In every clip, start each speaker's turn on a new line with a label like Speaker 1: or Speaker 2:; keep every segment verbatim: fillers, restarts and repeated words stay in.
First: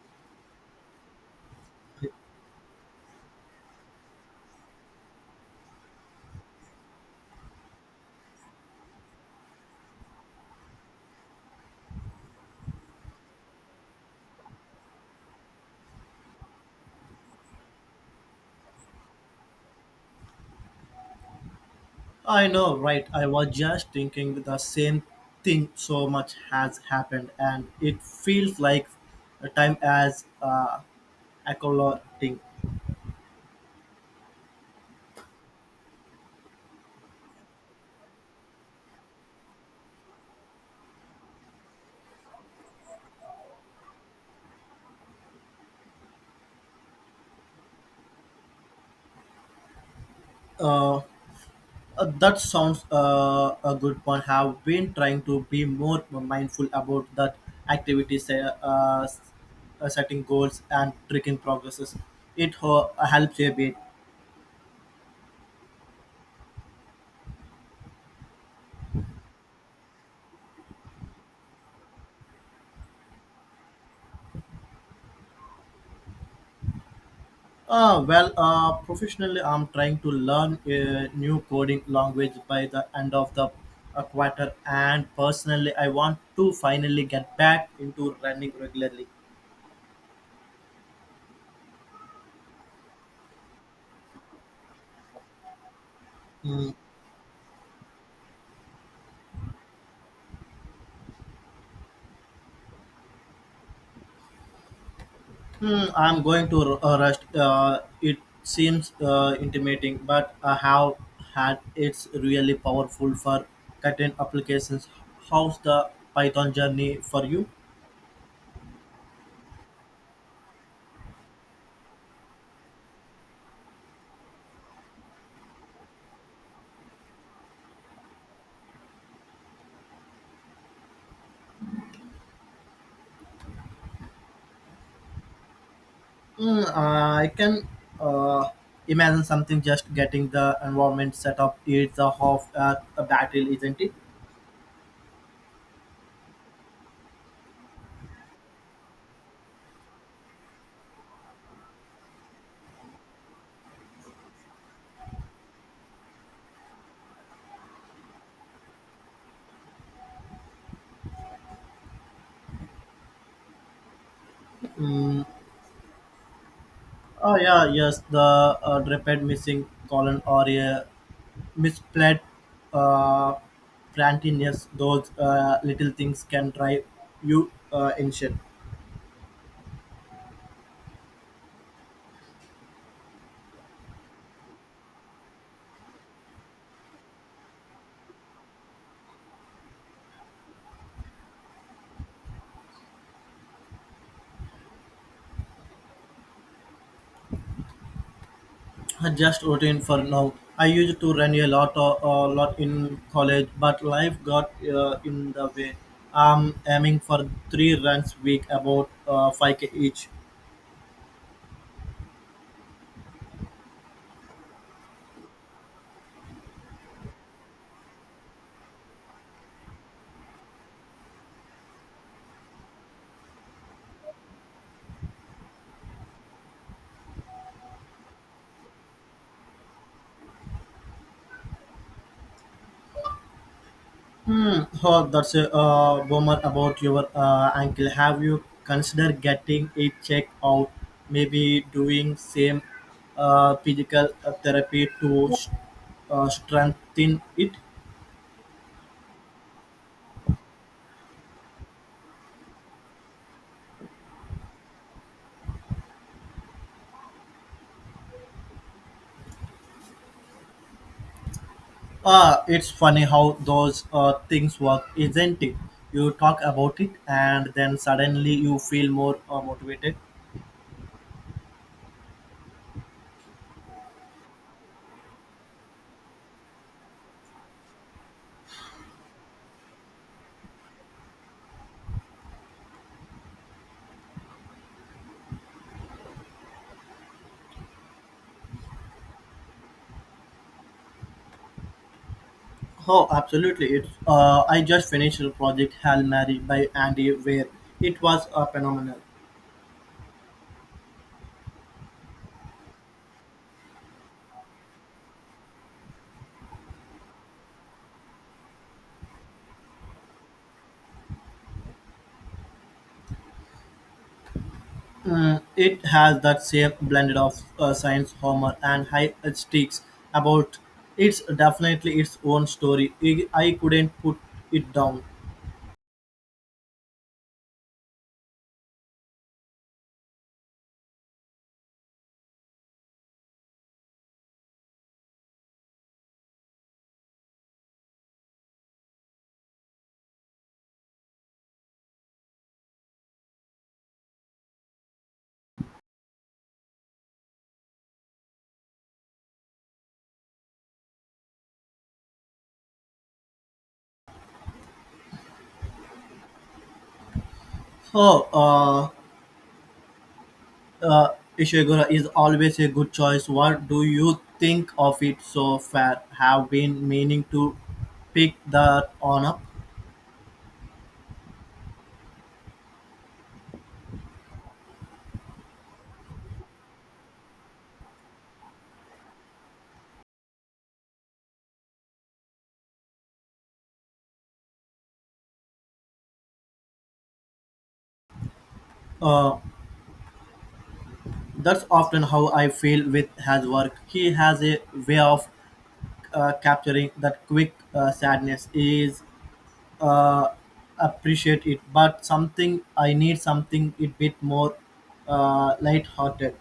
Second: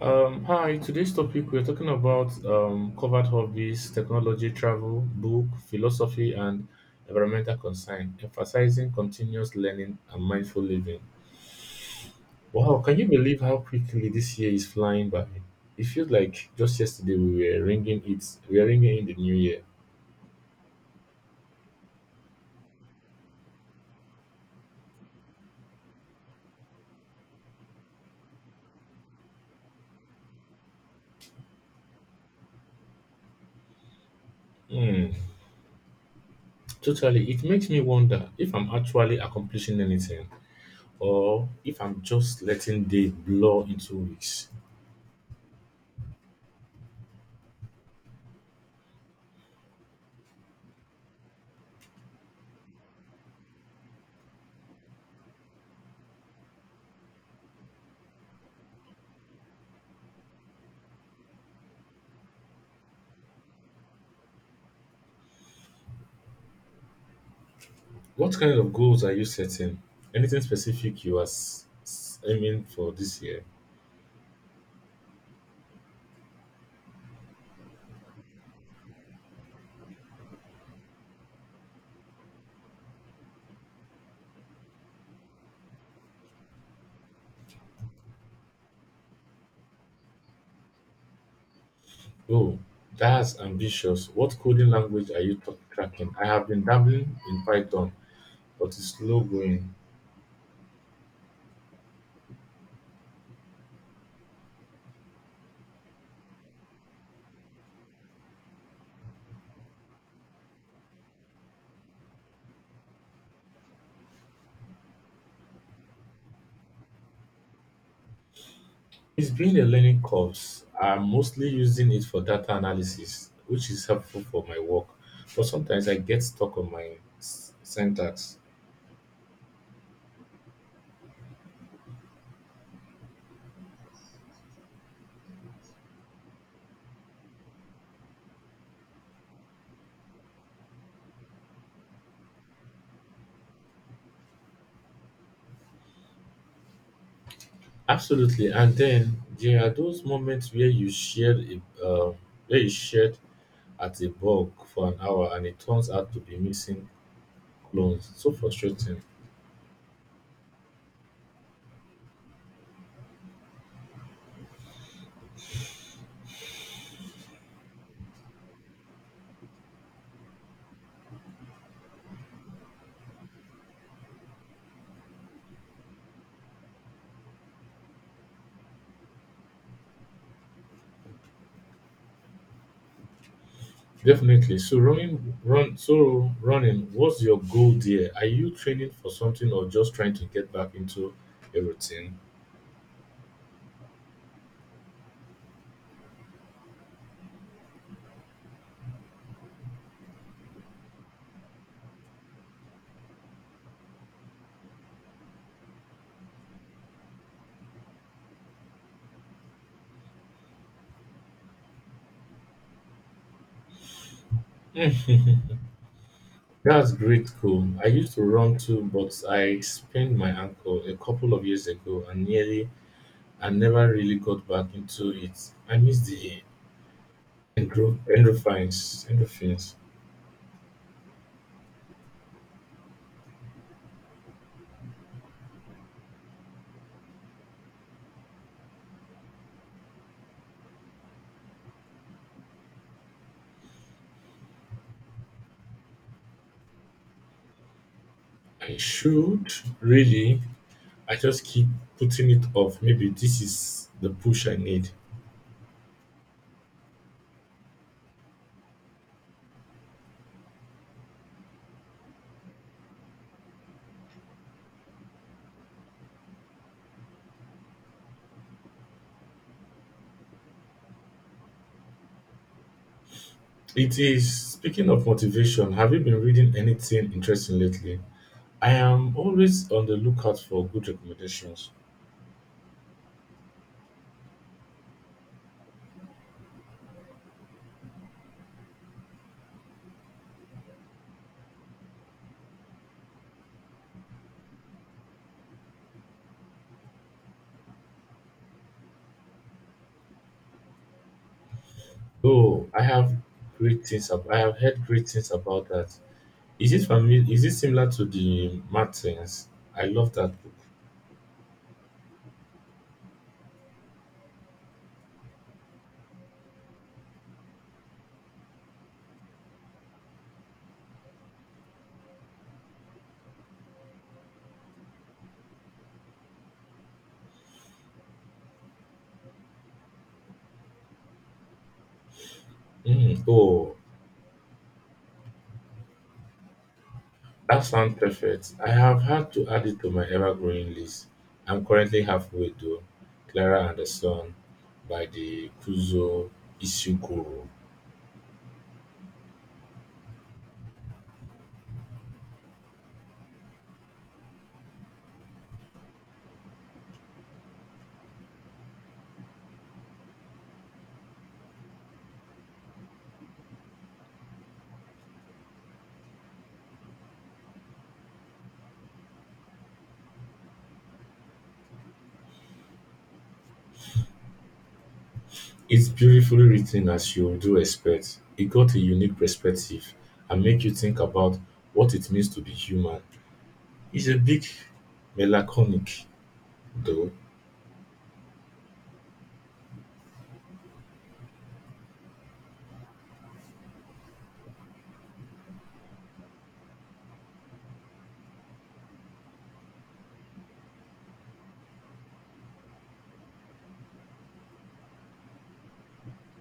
Speaker 1: Um, hi, today's topic we're talking about um, covered hobbies, technology, travel, book, philosophy, and environmental concern, emphasizing continuous learning and mindful living. Wow, can you believe how quickly this year is flying by? It feels like just yesterday we were ringing it, we are ringing in the new year.
Speaker 2: I know, right? I was just thinking the same thing. So much has happened, and it feels like a time as uh, accolating.
Speaker 1: Hmm, totally. It makes me wonder if I'm actually accomplishing anything, or if I'm just letting days blur into weeks.
Speaker 2: Uh, uh, that sounds uh, a good point. Have been trying to be more mindful about that activities. Say, uh, uh, setting goals and tracking progresses. It ho- helps a bit.
Speaker 1: What kind of goals are you setting? Anything specific you are s- s- aiming for this year?
Speaker 2: Uh, well, uh, professionally, I'm trying to learn a new coding language by the end of the uh, quarter, and personally, I want to finally get back into running regularly.
Speaker 1: Oh, that's ambitious. What coding language are you tra- tracking? I have been
Speaker 2: Hmm.
Speaker 1: dabbling in Python, but it's slow going.
Speaker 2: Hmm, I'm going to r- uh, rest. Uh, it seems uh, intimidating, but I have had it's really powerful for certain applications. How's the Python journey for you?
Speaker 1: It's been a learning curve. I'm mostly using it for data analysis, which is helpful for my work, but sometimes I get stuck on my s- syntax.
Speaker 2: Mm, I can uh, imagine something just getting the environment set up. It's a half uh, a battle, isn't it?
Speaker 1: Absolutely. And then there are those moments where you shared a, uh, where you shared at a bog for an hour and it turns out to be missing clones. So frustrating.
Speaker 2: Mm, oh yeah, yes. The uh, repeat missing colon or a misplaced uh, plantiness. Those uh, little things can drive you uh, insane.
Speaker 1: Definitely. So running run so running, what's your goal there? Are you training for something or just trying to get back into a routine?
Speaker 2: Just routine for now. I used to run a lot, uh, a lot in college, but life got uh, in the way. I'm aiming for three runs week, about uh, five k each.
Speaker 1: That's great, cool. I used to run too, but I sprained my ankle a couple of years ago and nearly and never really got back into it. I miss the endro- endorphins. Endorphins.
Speaker 2: Hmm. Oh, that's a uh, bummer about your uh, ankle. Have you considered getting it checked out? Maybe doing same uh, physical uh, therapy to uh, strengthen it.
Speaker 1: I should really I just keep putting it off. Maybe this is the push I need.
Speaker 2: Ah, it's funny how those uh, things work, isn't it? You talk about it, and then suddenly you feel more uh, motivated.
Speaker 1: It is. Speaking of motivation, have you been reading anything interesting lately? I am always on the lookout for good recommendations.
Speaker 2: Oh, absolutely! It's uh, I just finished the project Hail Mary by Andy Weir. It was uh, phenomenal.
Speaker 1: Oh, I have great things. ab- I have heard great things about that. Is it familiar? Is it similar to the Martins? I love that book.
Speaker 2: Mm, it has that same blend of uh, science, humor, and high stakes about. It's definitely its own story. I, I couldn't put it down.
Speaker 1: Mm. Oh, that sounds perfect. I have had to add it to my ever-growing list. I'm currently halfway through Clara and the Sun by the Kuzo Ishiguro.
Speaker 2: Oh, uh, Uh, Ishiguro is always a good choice. What do you think of it so far? Have been meaning to pick that on up.
Speaker 1: It's beautifully written as you do expect. It got a unique perspective and make you think about what it means to be human. It's a big melancholic though.
Speaker 2: Uh, that's often how I feel with his work. He has a way of uh, capturing that quick uh, sadness. Is uh, appreciate it, but something I need something a bit more uh, light-hearted.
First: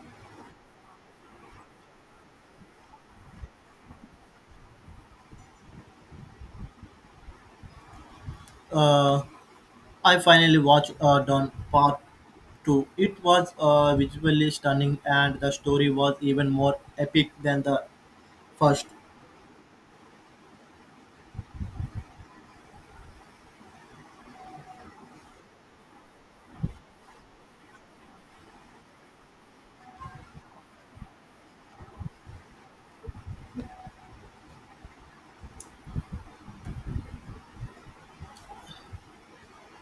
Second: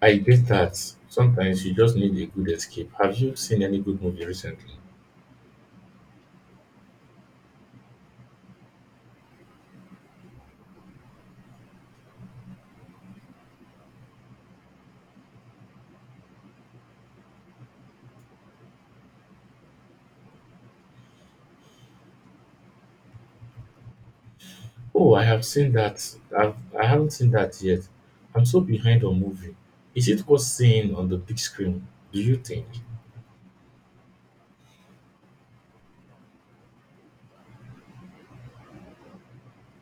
Speaker 1: I get that. Sometimes you just need a good escape. Have you seen any good movie recently?
Speaker 2: Uh, I finally watched uh, Don Part two. It was uh, visually stunning and the story was even more epic than the first.
Speaker 1: Oh, I have seen that. I've, I haven't seen that yet. I'm so behind on movie. Is it worth seeing on the big screen, do you think?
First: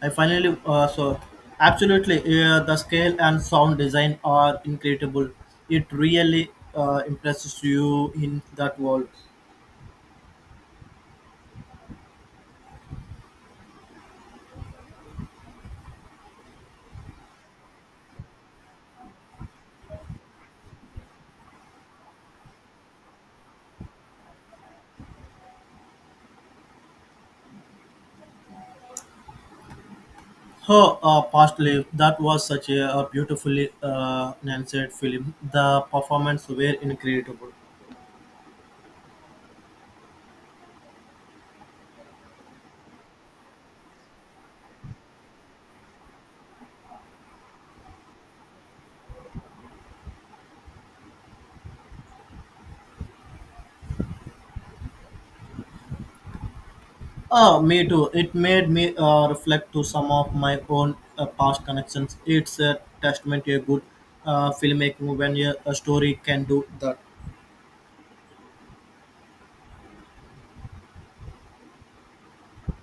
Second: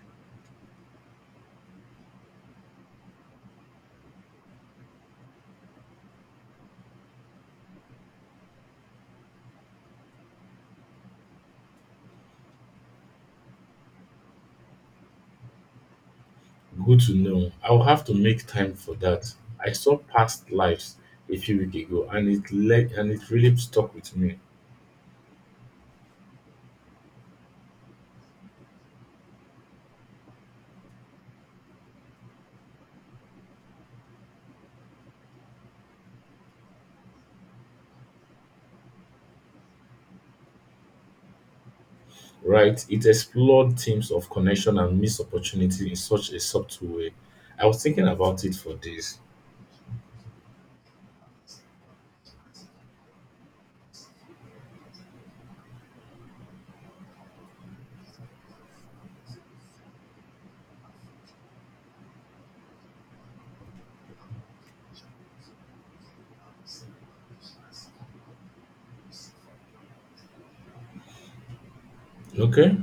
Speaker 2: I finally uh, saw. Absolutely, uh, the scale and sound design are incredible. It really uh, impresses you in that world.
Speaker 1: Good to know. I'll have to make time for that. I saw Past Lives a few weeks ago, and it le- and it really stuck with me.
Speaker 2: Her uh, past life, that was such a, uh beautifully uh, nanced film. The performance were incredible.
Speaker 1: Right? It explored themes of connection and missed opportunity in such a subtle way. I was thinking about it for days.
Speaker 2: Oh, me too. It made me uh, reflect to some of my own uh, past connections. It's a testament to a good uh, filmmaking when a, a story can do that.
Speaker 1: Okay.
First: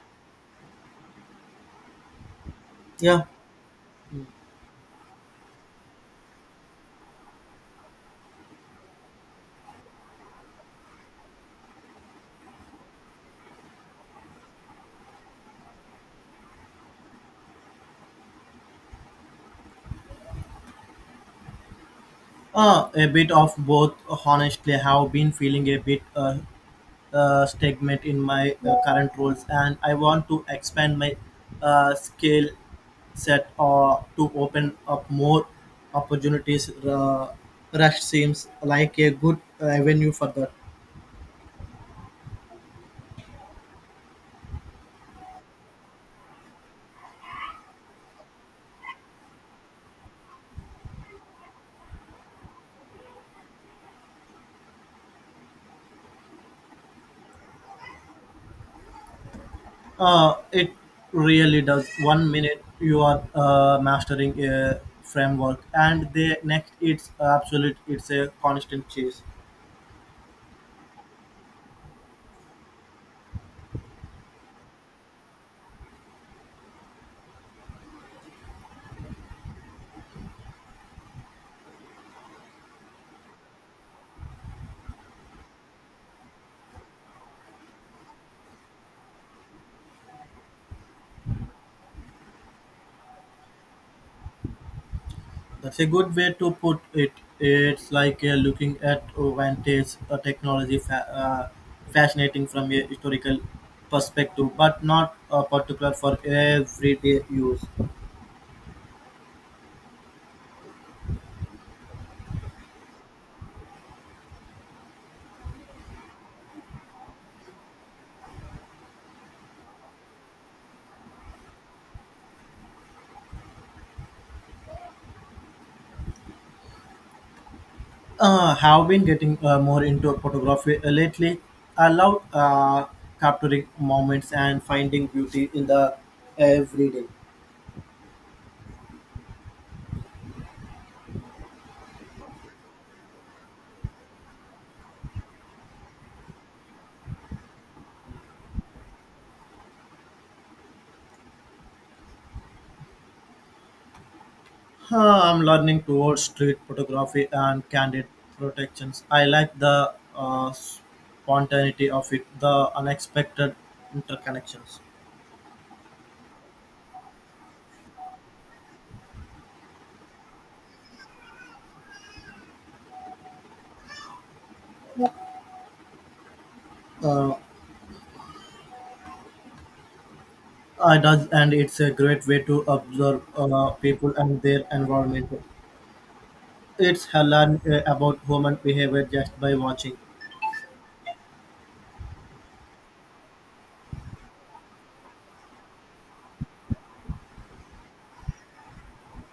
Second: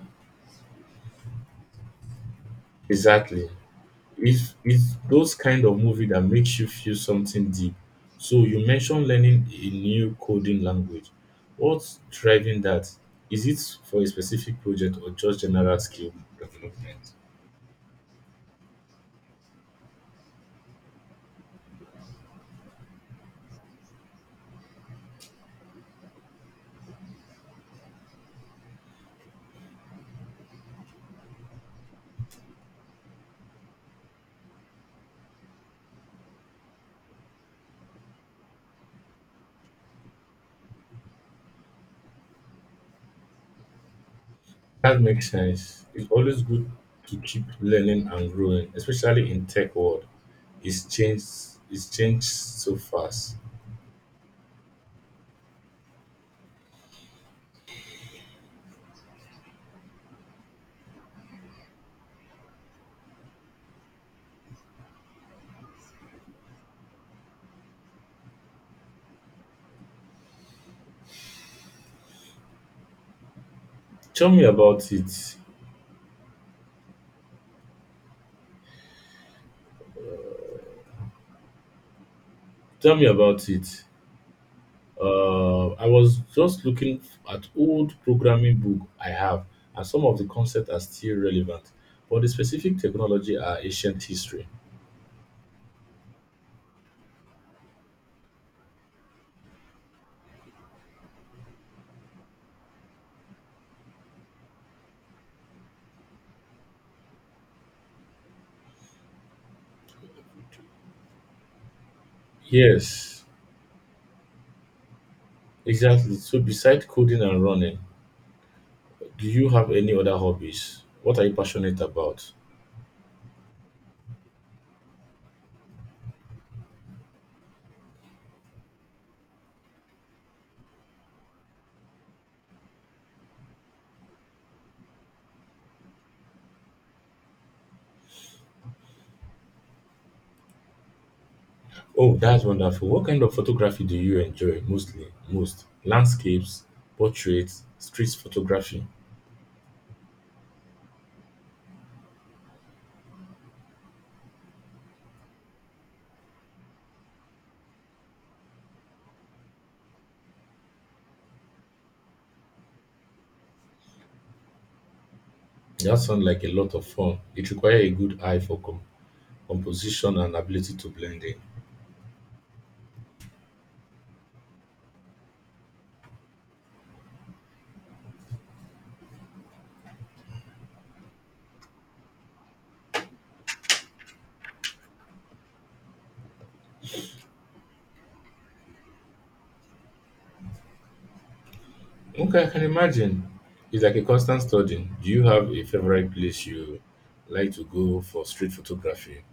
Speaker 2: Yeah.
Speaker 1: Exactly. it's it's those kind of movie that makes you feel something deep. So you mentioned learning a new coding language. What's driving that? Is it for a specific project or just general skill development?
Speaker 2: Uh, a bit of both. Honestly, I have been feeling a bit uh, uh, stagnant in my uh, current roles, and I want to expand my uh, skill set or to open up more opportunities. Uh, Rush seems like a good avenue for that.
Speaker 1: That makes sense. It's always good to keep learning and growing, especially in tech world. It's changed. It's changed so fast.
Speaker 2: Uh, it really does. One minute you are uh, mastering a framework, and the next it's absolute. It's a constant chase.
Speaker 1: Tell me about it. Tell me about it. Uh, I was just looking at old programming book I have, and some of the concepts are still relevant, but the specific technology are ancient history.
Speaker 2: That's a good way to put it. It's like uh, looking at vintage uh, technology, fa- uh, fascinating from a historical perspective, but not uh, particular for everyday use.
Speaker 1: Yes, exactly. So besides coding and running, do you have any other hobbies? What are you passionate about?
Speaker 2: Uh, have been getting uh, more into photography uh, lately. I love uh, capturing moments and finding beauty in the everyday.
Speaker 1: Oh, that's wonderful. What kind of photography do you enjoy mostly? Most landscapes, portraits, street photography?
Speaker 2: Uh, I'm learning towards street photography and candid protections. I like the uh, spontaneity of it, the unexpected interconnections.
Speaker 1: That sounds like a lot of fun. It requires a good eye for com- composition and ability to blend in.
Speaker 2: Uh, I does, and it's a great way to observe uh, people and their environment. It's learn uh, about human behavior just by watching.
Speaker 1: Okay, I can imagine. It's like a constant study. Do you have a favorite place you like to go for street photography?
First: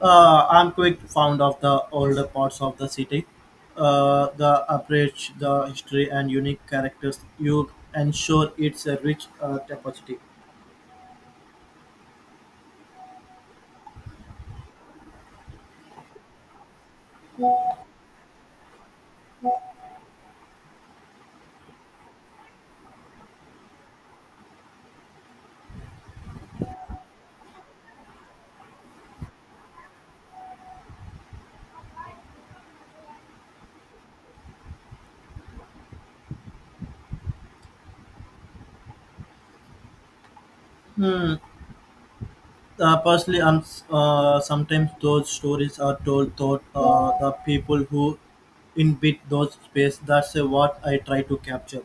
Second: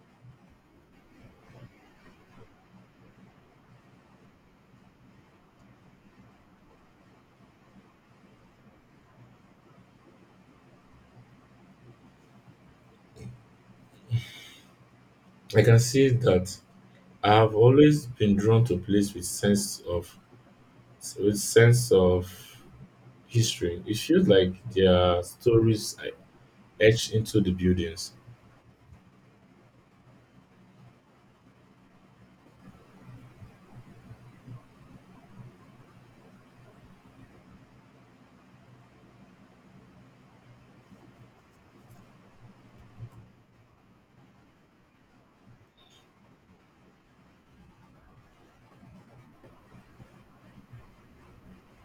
Speaker 2: Uh, I'm quite fond of the older parts of the city. Uh, the approach, the history, and unique characters you ensure it's a rich uh, tapestry.
Speaker 1: I can see that. I have always been drawn to place with sense of with sense of history. It feels like there are stories etched into the buildings.
Speaker 2: Uh, personally, I'm, s- uh, sometimes those stories are told through uh, the people who inhabit those space. That's uh, what I try to capture.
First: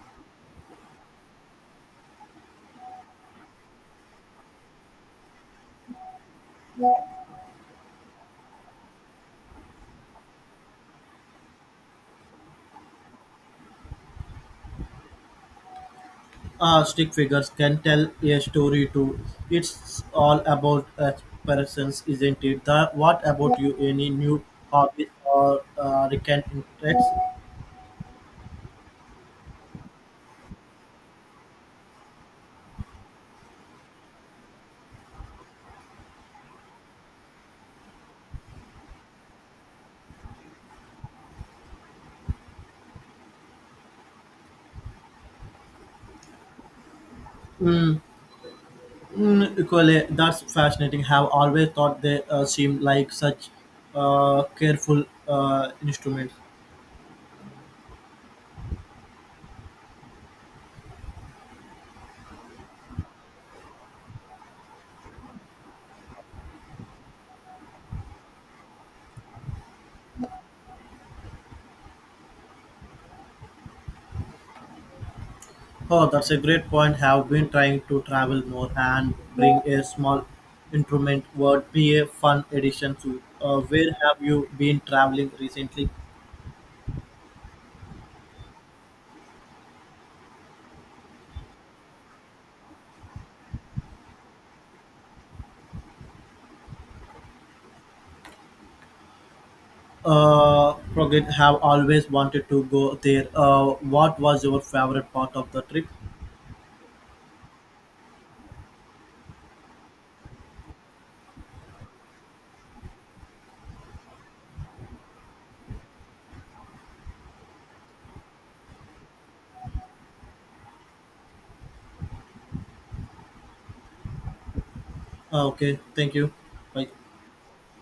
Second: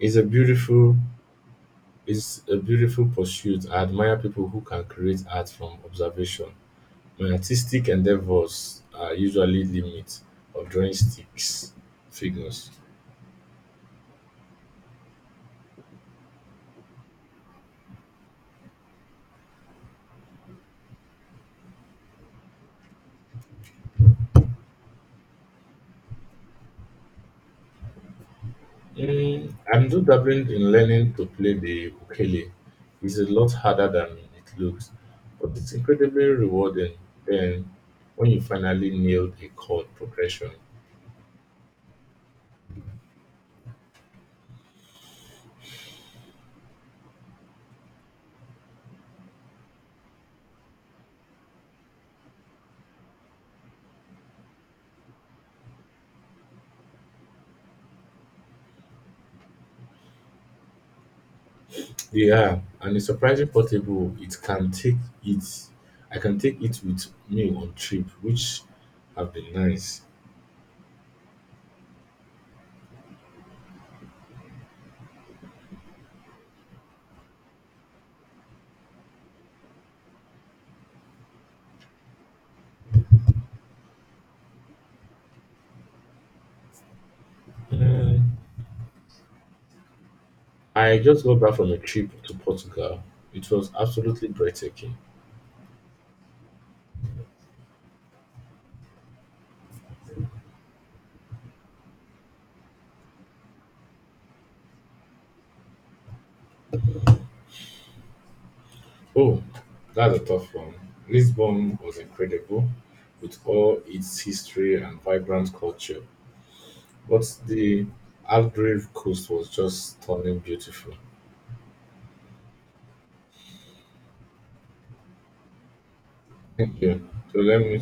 Speaker 1: It's a beautiful it's a beautiful pursuit. I admire people who can create art from observation. My artistic endeavors are usually limit of drawing sticks figures.
Speaker 2: uh, Stick figures can tell a story too. It's all about expressions, isn't it? The, what about you? Any new hobbies or uh, recent interests?
Speaker 1: Mm, I'm still dabbling in learning to play the ukulele. It's a lot harder than it looks, but it's incredibly rewarding. Then, when you finally nail a chord progression,
Speaker 2: Mm, mm, Equally, that's fascinating. Have always thought they uh, seem like such uh, careful uh, instruments.
Speaker 1: yeah, and it's surprisingly portable. It can take it. I can take it with me on trip, which have been nice.
Speaker 2: Oh, that's a great point. Have been trying to travel more and bring a small instrument would be a fun addition to. Uh, where have you been traveling recently?
Speaker 1: Mm. I just got back from a trip to Portugal. It was absolutely breathtaking.
Speaker 2: Uh, Crockett have always wanted to go there. Uh, what was your favorite part of the trip?
Speaker 1: Oh, that's a tough one. Lisbon was incredible with all its history and vibrant culture, but the Algarve coast was just stunning beautiful.
Speaker 2: Uh, okay, thank you.
Speaker 1: Thank
Speaker 2: Bye.
Speaker 1: you. So let me